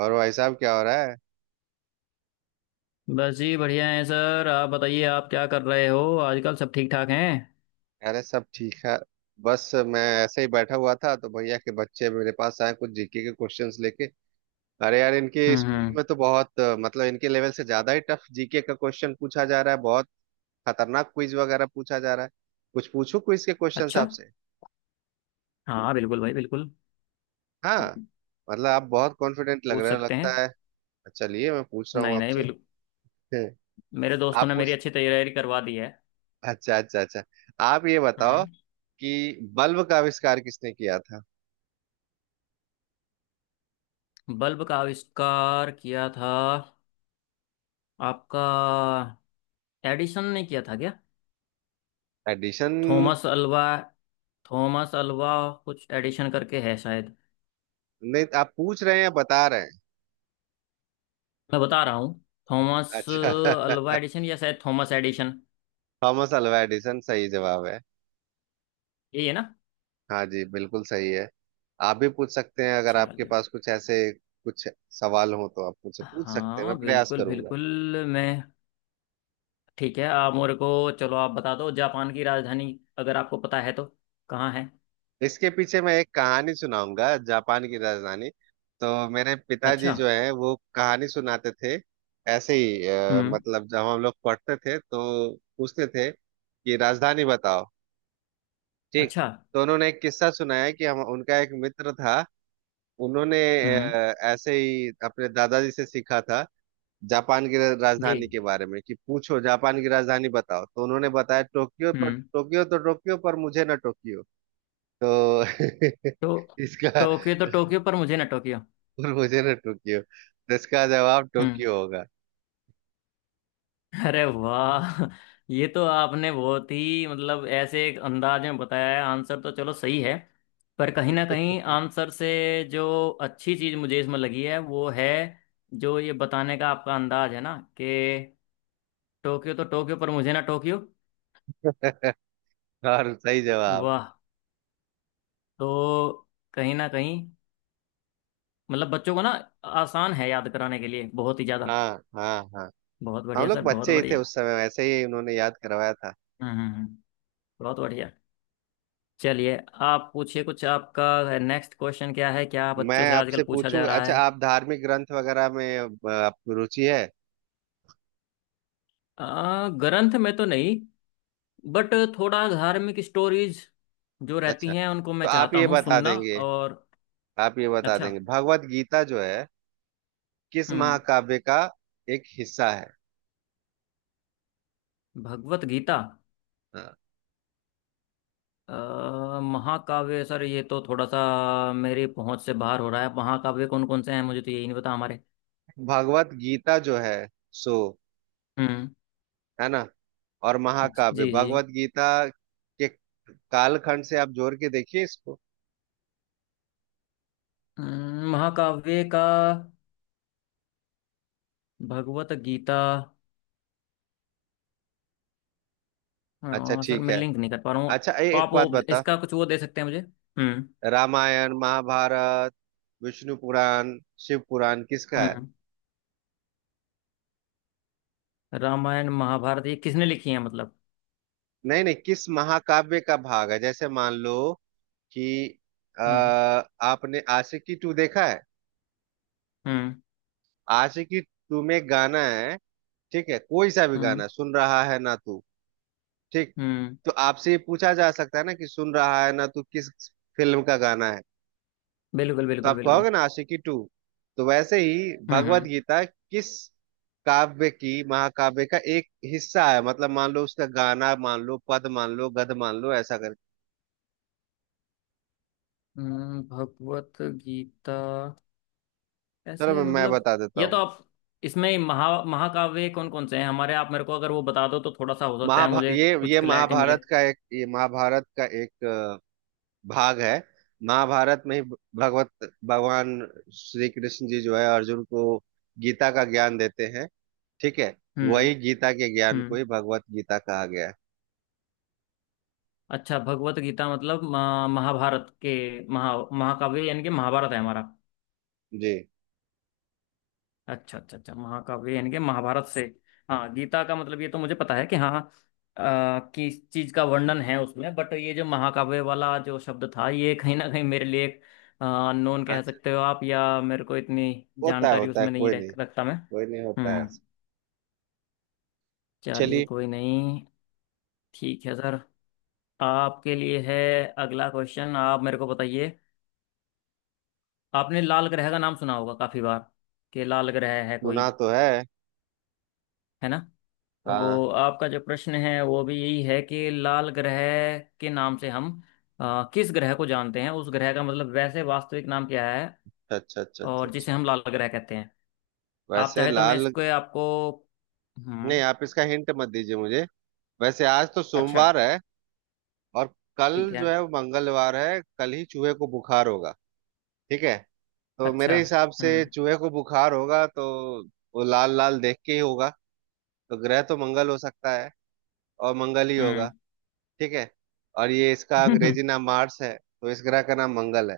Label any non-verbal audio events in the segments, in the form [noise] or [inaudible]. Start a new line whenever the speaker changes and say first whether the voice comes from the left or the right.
right: और भाई साहब क्या हो रहा है?
left: बस जी बढ़िया है सर। आप बताइए आप क्या कर रहे हो आजकल? सब ठीक ठाक हैं।
right: अरे सब ठीक है। बस मैं ऐसे ही बैठा हुआ था तो भैया के बच्चे मेरे पास आए कुछ जीके के क्वेश्चंस लेके। अरे यार इनके स्कूल
left: हम्म।
right: में तो बहुत मतलब इनके लेवल से ज्यादा ही टफ जीके का क्वेश्चन पूछा जा रहा है। बहुत खतरनाक क्विज वगैरह पूछा जा रहा है। कुछ पूछूं क्विज के क्वेश्चंस
left: अच्छा।
right: आपसे?
left: हाँ बिल्कुल भाई बिल्कुल।
right: हाँ। मतलब आप बहुत कॉन्फिडेंट लग
left: पूछ
right: रहे हो
left: सकते
right: लगता
left: हैं।
right: है। अच्छा, चलिए मैं पूछ रहा हूँ
left: नहीं नहीं
right: आपसे।
left: बिल्कुल।
right: [laughs]
left: मेरे दोस्तों
right: आप
left: ने मेरी
right: पूछ।
left: अच्छी तैयारी करवा दी है।
right: अच्छा अच्छा अच्छा। आप ये बताओ
left: हम्म।
right: कि बल्ब का आविष्कार किसने किया था?
left: बल्ब का आविष्कार किया था आपका? एडिसन ने किया था क्या?
right: Edison.
left: Thomas Alva. Thomas Alva. कुछ एडिशन करके है शायद।
right: नहीं, आप पूछ रहे हैं या बता रहे हैं?
left: मैं बता रहा हूँ। थॉमस
right: अच्छा।
left: अल्वा
right: [laughs]
left: एडिशन या शायद Thomas Edison.
right: Thomas Alva Edison सही जवाब है।
left: यही है ना।
right: हाँ जी, बिल्कुल सही है। आप भी पूछ सकते हैं, अगर आपके
left: चलिए।
right: पास कुछ ऐसे कुछ सवाल हो तो आप मुझसे पूछ सकते हैं, मैं
left: हाँ
right: प्रयास
left: बिल्कुल
right: करूंगा।
left: बिल्कुल। मैं ठीक है आप मेरे को चलो आप बता दो जापान की राजधानी अगर आपको पता है तो कहाँ है।
right: इसके पीछे मैं एक कहानी सुनाऊंगा। जापान की राजधानी, तो मेरे पिताजी
left: अच्छा।
right: जो है वो कहानी सुनाते थे ऐसे ही।
left: हम्म।
right: मतलब जब हम लोग पढ़ते थे तो पूछते थे कि राजधानी बताओ। ठीक।
left: अच्छा।
right: तो उन्होंने एक किस्सा सुनाया कि हम, उनका एक मित्र था, उन्होंने
left: हम्म।
right: ऐसे ही अपने दादाजी से सीखा था। जापान की
left: जी।
right: राजधानी के बारे में कि पूछो जापान की राजधानी बताओ, तो उन्होंने बताया टोक्यो पर
left: हम्म।
right: टोक्यो तो टोक्यो पर मुझे ना टोक्यो तो
left: तो
right: [laughs] इसका
left: तो टोक्यो पर मुझे ना टोक्यो।
right: पर मुझे ना टोक्यो तो इसका जवाब
left: हम्म।
right: टोक्यो होगा।
left: अरे वाह! ये तो आपने बहुत ही मतलब ऐसे एक अंदाज में बताया है। आंसर तो चलो सही है, पर कहीं ना कहीं
right: [laughs]
left: आंसर से जो अच्छी चीज मुझे इसमें लगी है वो है जो ये बताने का आपका अंदाज है ना कि टोक्यो तो टोक्यो पर मुझे ना टोक्यो।
right: और सही जवाब।
left: वाह! तो कहीं ना कहीं मतलब बच्चों को ना आसान है याद कराने के लिए, बहुत ही ज्यादा।
right: हाँ हाँ हाँ।
left: बहुत
right: हम
left: बढ़िया
right: लोग
left: सर, बहुत
right: बच्चे ही थे
left: बढ़िया।
right: उस समय, वैसे ही उन्होंने याद करवाया था।
left: हम्म हम्म, हम्म, बहुत बढ़िया। चलिए आप पूछिए। कुछ आपका नेक्स्ट क्वेश्चन क्या है, क्या
right: मैं
left: बच्चों से आजकल
right: आपसे
left: पूछा जा
right: पूछूंगा।
left: रहा
right: अच्छा,
left: है?
right: आप धार्मिक ग्रंथ वगैरह में आपको रुचि है?
left: ग्रंथ में तो नहीं, बट थोड़ा धार्मिक स्टोरीज जो
right: अच्छा,
left: रहती हैं उनको
right: तो
left: मैं
right: आप
left: चाहता
right: ये
left: हूँ
right: बता
left: सुनना।
right: देंगे।
left: और
right: आप ये बता
left: अच्छा।
right: देंगे भगवत गीता जो है किस
left: हम्म।
right: महाकाव्य का एक हिस्सा है?
left: भगवत गीता।
right: हाँ।
left: महाकाव्य सर ये तो थोड़ा सा मेरी पहुंच से बाहर हो रहा है। महाकाव्य कौन कौन से हैं मुझे तो यही नहीं पता हमारे।
right: भगवत गीता जो है सो
left: हम्म।
right: है ना। और
left: जी
right: महाकाव्य
left: जी जी।
right: भगवत गीता के कालखंड से आप जोड़ के देखिए इसको।
left: महाकाव्य का भगवत गीता।
right: अच्छा,
left: हाँ सर
right: ठीक
left: मैं
right: है।
left: लिंक नहीं कर पा रहा हूँ।
right: अच्छा,
left: तो
right: एक
left: आप
right: बात
left: वो
right: बता।
left: इसका कुछ वो दे सकते हैं मुझे? हम्म।
right: रामायण, महाभारत, विष्णु पुराण, शिव पुराण किसका है?
left: हम्म। रामायण महाभारत ये किसने लिखी है मतलब?
right: नहीं नहीं, किस महाकाव्य का भाग है? जैसे मान लो कि अ,
left: हम्म।
right: आपने आशिकी टू देखा है?
left: हम्म।
right: आशिकी टू में गाना है, ठीक है, कोई सा भी
left: हम्म।
right: गाना, सुन रहा है ना तू। ठीक।
left: हम्म।
right: तो आपसे ये पूछा जा सकता है ना कि सुन रहा है ना तू किस फिल्म का गाना है?
left: बिल्कुल
right: तो
left: बिल्कुल
right: आप
left: बिल्कुल।
right: कहोगे ना आशिकी टू। तो वैसे ही
left: हम्म।
right: भगवत
left: हम्म।
right: गीता किस काव्य की, महाकाव्य का एक हिस्सा है। मतलब मान लो उसका गाना, मान लो पद, मान लो गद, मान लो ऐसा करके।
left: भगवत गीता
right: चलो,
left: ऐसे
right: मैं
left: मतलब?
right: बता देता
left: ये तो
right: हूँ।
left: आप इसमें महा महाकाव्य कौन कौन से हैं हमारे, आप मेरे को अगर वो बता दो तो थोड़ा सा हो सकता है
right: महाभा
left: मुझे कुछ
right: ये
left: क्लैरिटी मिले।
right: महाभारत का एक ये महाभारत का एक भाग है। महाभारत में ही भगवत भगवान श्री कृष्ण जी जो है अर्जुन को गीता का ज्ञान देते हैं, ठीक है। वही
left: हम्म।
right: गीता के ज्ञान को
left: हम्म।
right: ही भगवत गीता कहा गया है।
left: अच्छा भगवत गीता मतलब महाभारत के महा महाकाव्य यानी कि महाभारत है हमारा।
right: जी।
left: अच्छा अच्छा अच्छा, महाकाव्य यानी कि महाभारत से। हाँ गीता का मतलब ये तो मुझे पता है कि हाँ किस चीज का वर्णन है उसमें, बट ये जो महाकाव्य वाला जो शब्द था ये कहीं ना कहीं मेरे लिए एक अननोन कह
right: अच्छा।
left: सकते हो आप, या मेरे को इतनी
right: होता है
left: जानकारी
right: होता है,
left: उसमें नहीं
right: कोई नहीं।
left: रखता मैं।
right: कोई नहीं, होता है।
left: हम्म। चलिए
right: चलिए।
left: कोई नहीं। ठीक है सर। आपके लिए है अगला क्वेश्चन, आप मेरे को बताइए। आपने लाल ग्रह का नाम सुना होगा काफी बार कि लाल ग्रह है कोई।
right: सुना तो है।
left: है ना।
right: हाँ।
left: तो आपका जो प्रश्न है वो भी यही है कि लाल ग्रह के नाम से हम किस ग्रह को जानते हैं, उस ग्रह का मतलब वैसे वास्तविक नाम क्या है
right: अच्छा अच्छा अच्छा
left: और
right: अच्छा।
left: जिसे हम लाल ग्रह कहते हैं। आप
right: वैसे
left: चाहे तो मैं
right: लाल।
left: इसको आपको।
right: नहीं,
left: हम्म।
right: आप इसका हिंट मत दीजिए मुझे। वैसे आज तो
left: अच्छा
right: सोमवार है और कल
left: ठीक है।
right: जो है वो मंगलवार है, कल ही चूहे को बुखार होगा। ठीक है। तो
left: अच्छा।
right: मेरे हिसाब से
left: हम्म।
right: चूहे को बुखार होगा तो वो लाल लाल देख के ही होगा। तो ग्रह तो मंगल हो सकता है, और मंगल ही होगा। ठीक है। और ये इसका
left: हम्म।
right: अंग्रेजी
left: [laughs]
right: नाम मार्स है, तो इस ग्रह का नाम मंगल है।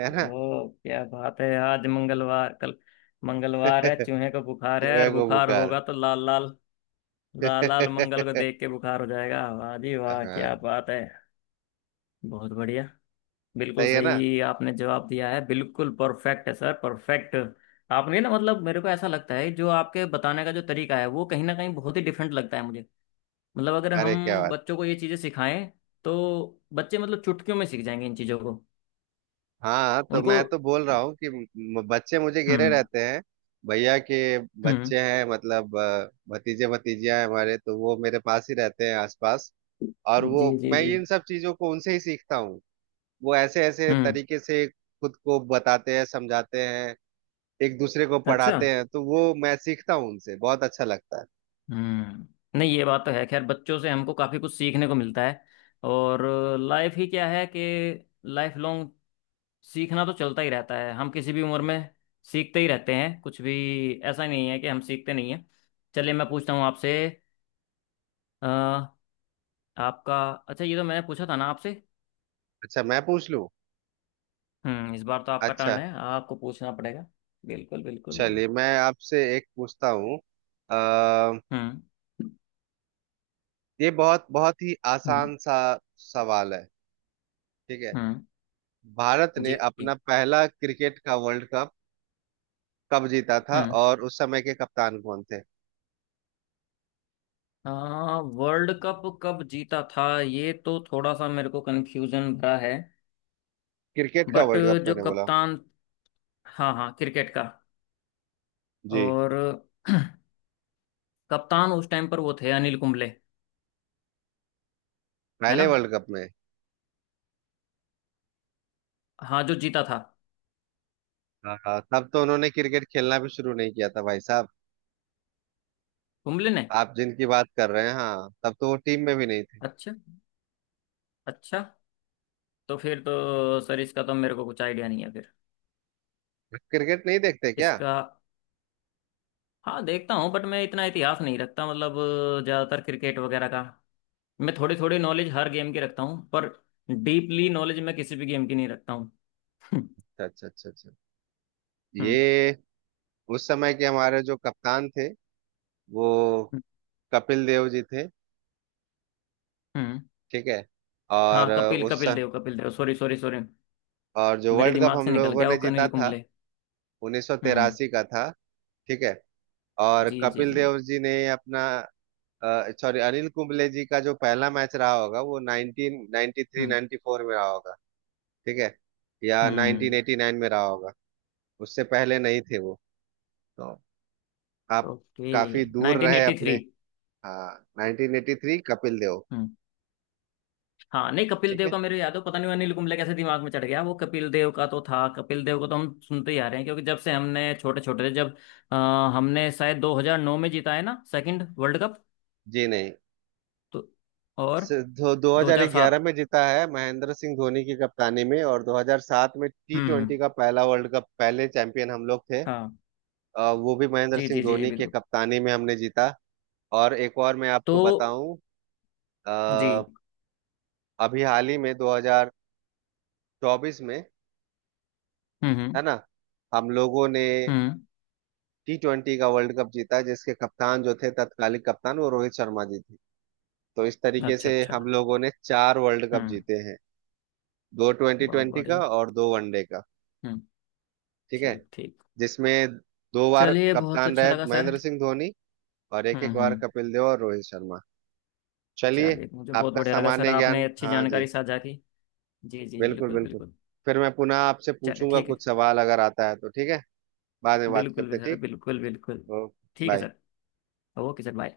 right: है ना।
left: क्या बात है! आज मंगलवार, कल मंगलवार है, चूहे को
right: [laughs] चूहे
left: बुखार है, और
right: को
left: बुखार
right: बुखार।
left: होगा तो लाल लाल। लाल लाल
right: [laughs]
left: मंगल को देख के बुखार हो जाएगा। वाह जी वाह,
right: हाँ।
left: क्या बात है! बहुत बढ़िया। बिल्कुल
right: सही है ना।
left: सही आपने जवाब दिया है, बिल्कुल परफेक्ट है सर, परफेक्ट। आपने ना मतलब, मेरे को ऐसा लगता है जो आपके बताने का जो तरीका है वो कहीं ना कहीं बहुत ही डिफरेंट लगता है मुझे। मतलब अगर
right: अरे क्या
left: हम
right: बात।
left: बच्चों को ये चीज़ें सिखाएं तो बच्चे मतलब चुटकियों में सीख जाएंगे इन चीज़ों को।
right: हाँ, तो
left: उनको।
right: मैं तो बोल रहा हूँ कि बच्चे मुझे घेरे
left: हम्म
right: रहते हैं। भैया के
left: हम्म।
right: बच्चे हैं, मतलब भतीजे भतीजियां हैं हमारे, तो वो मेरे पास ही रहते हैं आसपास। और वो
left: जी जी
right: मैं
left: जी।
right: ये इन सब चीजों को उनसे ही सीखता हूँ। वो ऐसे ऐसे
left: हम्म।
right: तरीके से खुद को बताते हैं, समझाते हैं, एक दूसरे को
left: अच्छा।
right: पढ़ाते हैं, तो वो मैं सीखता हूँ उनसे। बहुत अच्छा लगता है।
left: हम्म। नहीं ये बात तो है, खैर बच्चों से हमको काफ़ी कुछ सीखने को मिलता है। और लाइफ ही क्या है कि लाइफ लॉन्ग सीखना तो चलता ही रहता है, हम किसी भी उम्र में सीखते ही रहते हैं कुछ भी। ऐसा नहीं है कि हम सीखते नहीं हैं। चलिए मैं पूछता हूँ आपसे। अ, आपका अच्छा ये तो मैंने पूछा था ना आपसे।
right: अच्छा, मैं पूछ लूँ।
left: हम्म। इस बार तो आपका
right: अच्छा,
left: टर्न है, आपको पूछना पड़ेगा। बिल्कुल बिल्कुल।
right: चलिए मैं आपसे एक पूछता हूँ। अ,
left: हम्म।
right: ये बहुत बहुत ही
left: हम्म।
right: आसान सा सवाल है, ठीक है।
left: हम्म।
right: भारत ने
left: जी जी,
right: अपना पहला क्रिकेट का वर्ल्ड कप कब जीता था,
left: हम्म।
right: और उस समय के कप्तान कौन थे?
left: हाँ, वर्ल्ड कप कब जीता था ये तो थोड़ा सा मेरे को कंफ्यूजन भरा है,
right: क्रिकेट का
left: बट
right: वर्ल्ड कप
left: जो
right: मैंने बोला।
left: कप्तान। हाँ हाँ क्रिकेट का।
right: जी।
left: और [clears throat] कप्तान उस टाइम पर वो थे अनिल कुंबले। है
right: पहले
left: ना।
right: वर्ल्ड कप में।
left: हाँ जो जीता था
right: हाँ हाँ, तब तो उन्होंने क्रिकेट खेलना भी शुरू नहीं किया था भाई साहब।
left: कुंबले ने।
right: आप जिनकी बात कर रहे हैं, हाँ, तब तो वो टीम में भी नहीं थे।
left: अच्छा। अच्छा। तो फिर तो सर इसका तो मेरे को कुछ आइडिया नहीं है फिर
right: क्रिकेट नहीं देखते क्या?
left: इसका। हाँ देखता हूँ बट मैं इतना इतिहास नहीं रखता मतलब ज़्यादातर क्रिकेट वगैरह का। मैं थोड़ी थोड़ी नॉलेज हर गेम की रखता हूँ, पर डीपली नॉलेज मैं किसी भी गेम की नहीं रखता हूँ। [laughs]
right: अच्छा अच्छा अच्छा अच्छा।
left: हम्म
right: ये, उस समय के हमारे जो कप्तान थे वो कपिल देव जी थे,
left: हम्म।
right: ठीक है। और
left: हाँ
right: अ,
left: कपिल
right: उस
left: कपिल
right: स-
left: Dev, Kapil Dev, sorry sorry sorry.
right: और जो
left: मेरे
right: वर्ल्ड कप
left: दिमाग
right: हम
left: से निकल
right: लोगों
left: गया
right: ने
left: वो
right: जीता
left: अनिल
right: था
left: कुंबले। हम्म।
right: 1983 का था, ठीक है। और
left: जी जी
right: कपिल
left: जी।
right: देव जी ने अपना, सॉरी, अनिल कुंबले जी का जो पहला मैच रहा होगा वो 1993
left: हम्म।
right: 94 में रहा होगा, ठीक है, या
left: हम्म।
right: 1989 में रहा होगा। उससे पहले नहीं थे वो। तो आप
left: ओके।
right: काफी दूर
left: नाइनटीन
right: रहे
left: एटी
right: अपने।
left: थ्री।
right: हाँ, 1983 कपिल देव।
left: हम्म। हाँ, नहीं कपिल
right: ठीक
left: देव
right: है।
left: का मेरे याद हो, पता नहीं वो अनिल कुंबले कैसे दिमाग में चढ़ गया। वो कपिल देव का तो था, कपिल देव को तो हम सुनते ही आ रहे हैं क्योंकि जब से हमने छोटे छोटे थे जब। अ, हमने शायद 2009 में जीता है ना सेकंड वर्ल्ड कप?
right: जी नहीं।
left: तो और
right: दो 2011
left: 2007।
right: में जीता है महेंद्र सिंह धोनी की कप्तानी में, और 2007 में टी
left: हम्म।
right: ट्वेंटी का पहला वर्ल्ड कप, पहले चैंपियन हम लोग थे।
left: हाँ।
right: वो भी महेंद्र
left: जी
right: सिंह
left: जी जी जी
right: धोनी के
left: बिल्कुल।
right: कप्तानी में हमने जीता। और एक और मैं
left: तो।
right: आपको बताऊं।
left: जी।
right: अ, अभी हाल ही में 2024 में,
left: हम्म।
right: है ना, हम लोगों ने
left: हम्म,
right: टी ट्वेंटी का वर्ल्ड कप जीता, जिसके कप्तान जो थे तत्कालीन कप्तान वो रोहित शर्मा जी थे। तो इस तरीके
left: अच्छा
right: से
left: अच्छा।
right: हम लोगों ने चार वर्ल्ड कप
left: हम्म।
right: जीते हैं। दो ट्वेंटी
left: बहुत
right: ट्वेंटी का
left: बढ़िया।
right: और दो वनडे का,
left: हम्म।
right: ठीक है।
left: ठीक ठीक।
right: जिसमें दो बार
left: चलिए बहुत
right: कप्तान
left: अच्छा
right: रहे
left: लगा सर।
right: महेंद्र सिंह धोनी, और एक एक बार
left: हम्म।
right: कपिल देव और रोहित शर्मा। चलिए।
left: चलिए मुझे बहुत
right: आपका
left: बढ़िया लगा सर,
right: सामान्य
left: आपने
right: ज्ञान।
left: अच्छी
right: हाँ जी,
left: जानकारी साझा की। जी जी
right: बिल्कुल
left: बिल्कुल
right: बिल्कुल।
left: बिल्कुल।
right: फिर मैं पुनः आपसे
left: चलिए
right: पूछूंगा,
left: ठीक है।
right: कुछ सवाल अगर आता है तो ठीक है। बाद में बात
left: बिल्कुल
right: करते
left: भी
right: हैं,
left: सर,
right: ठीक।
left: बिल्कुल बिल्कुल।
right: ओके,
left: ठीक है
right: bye.
left: Sir. Okay sir bye.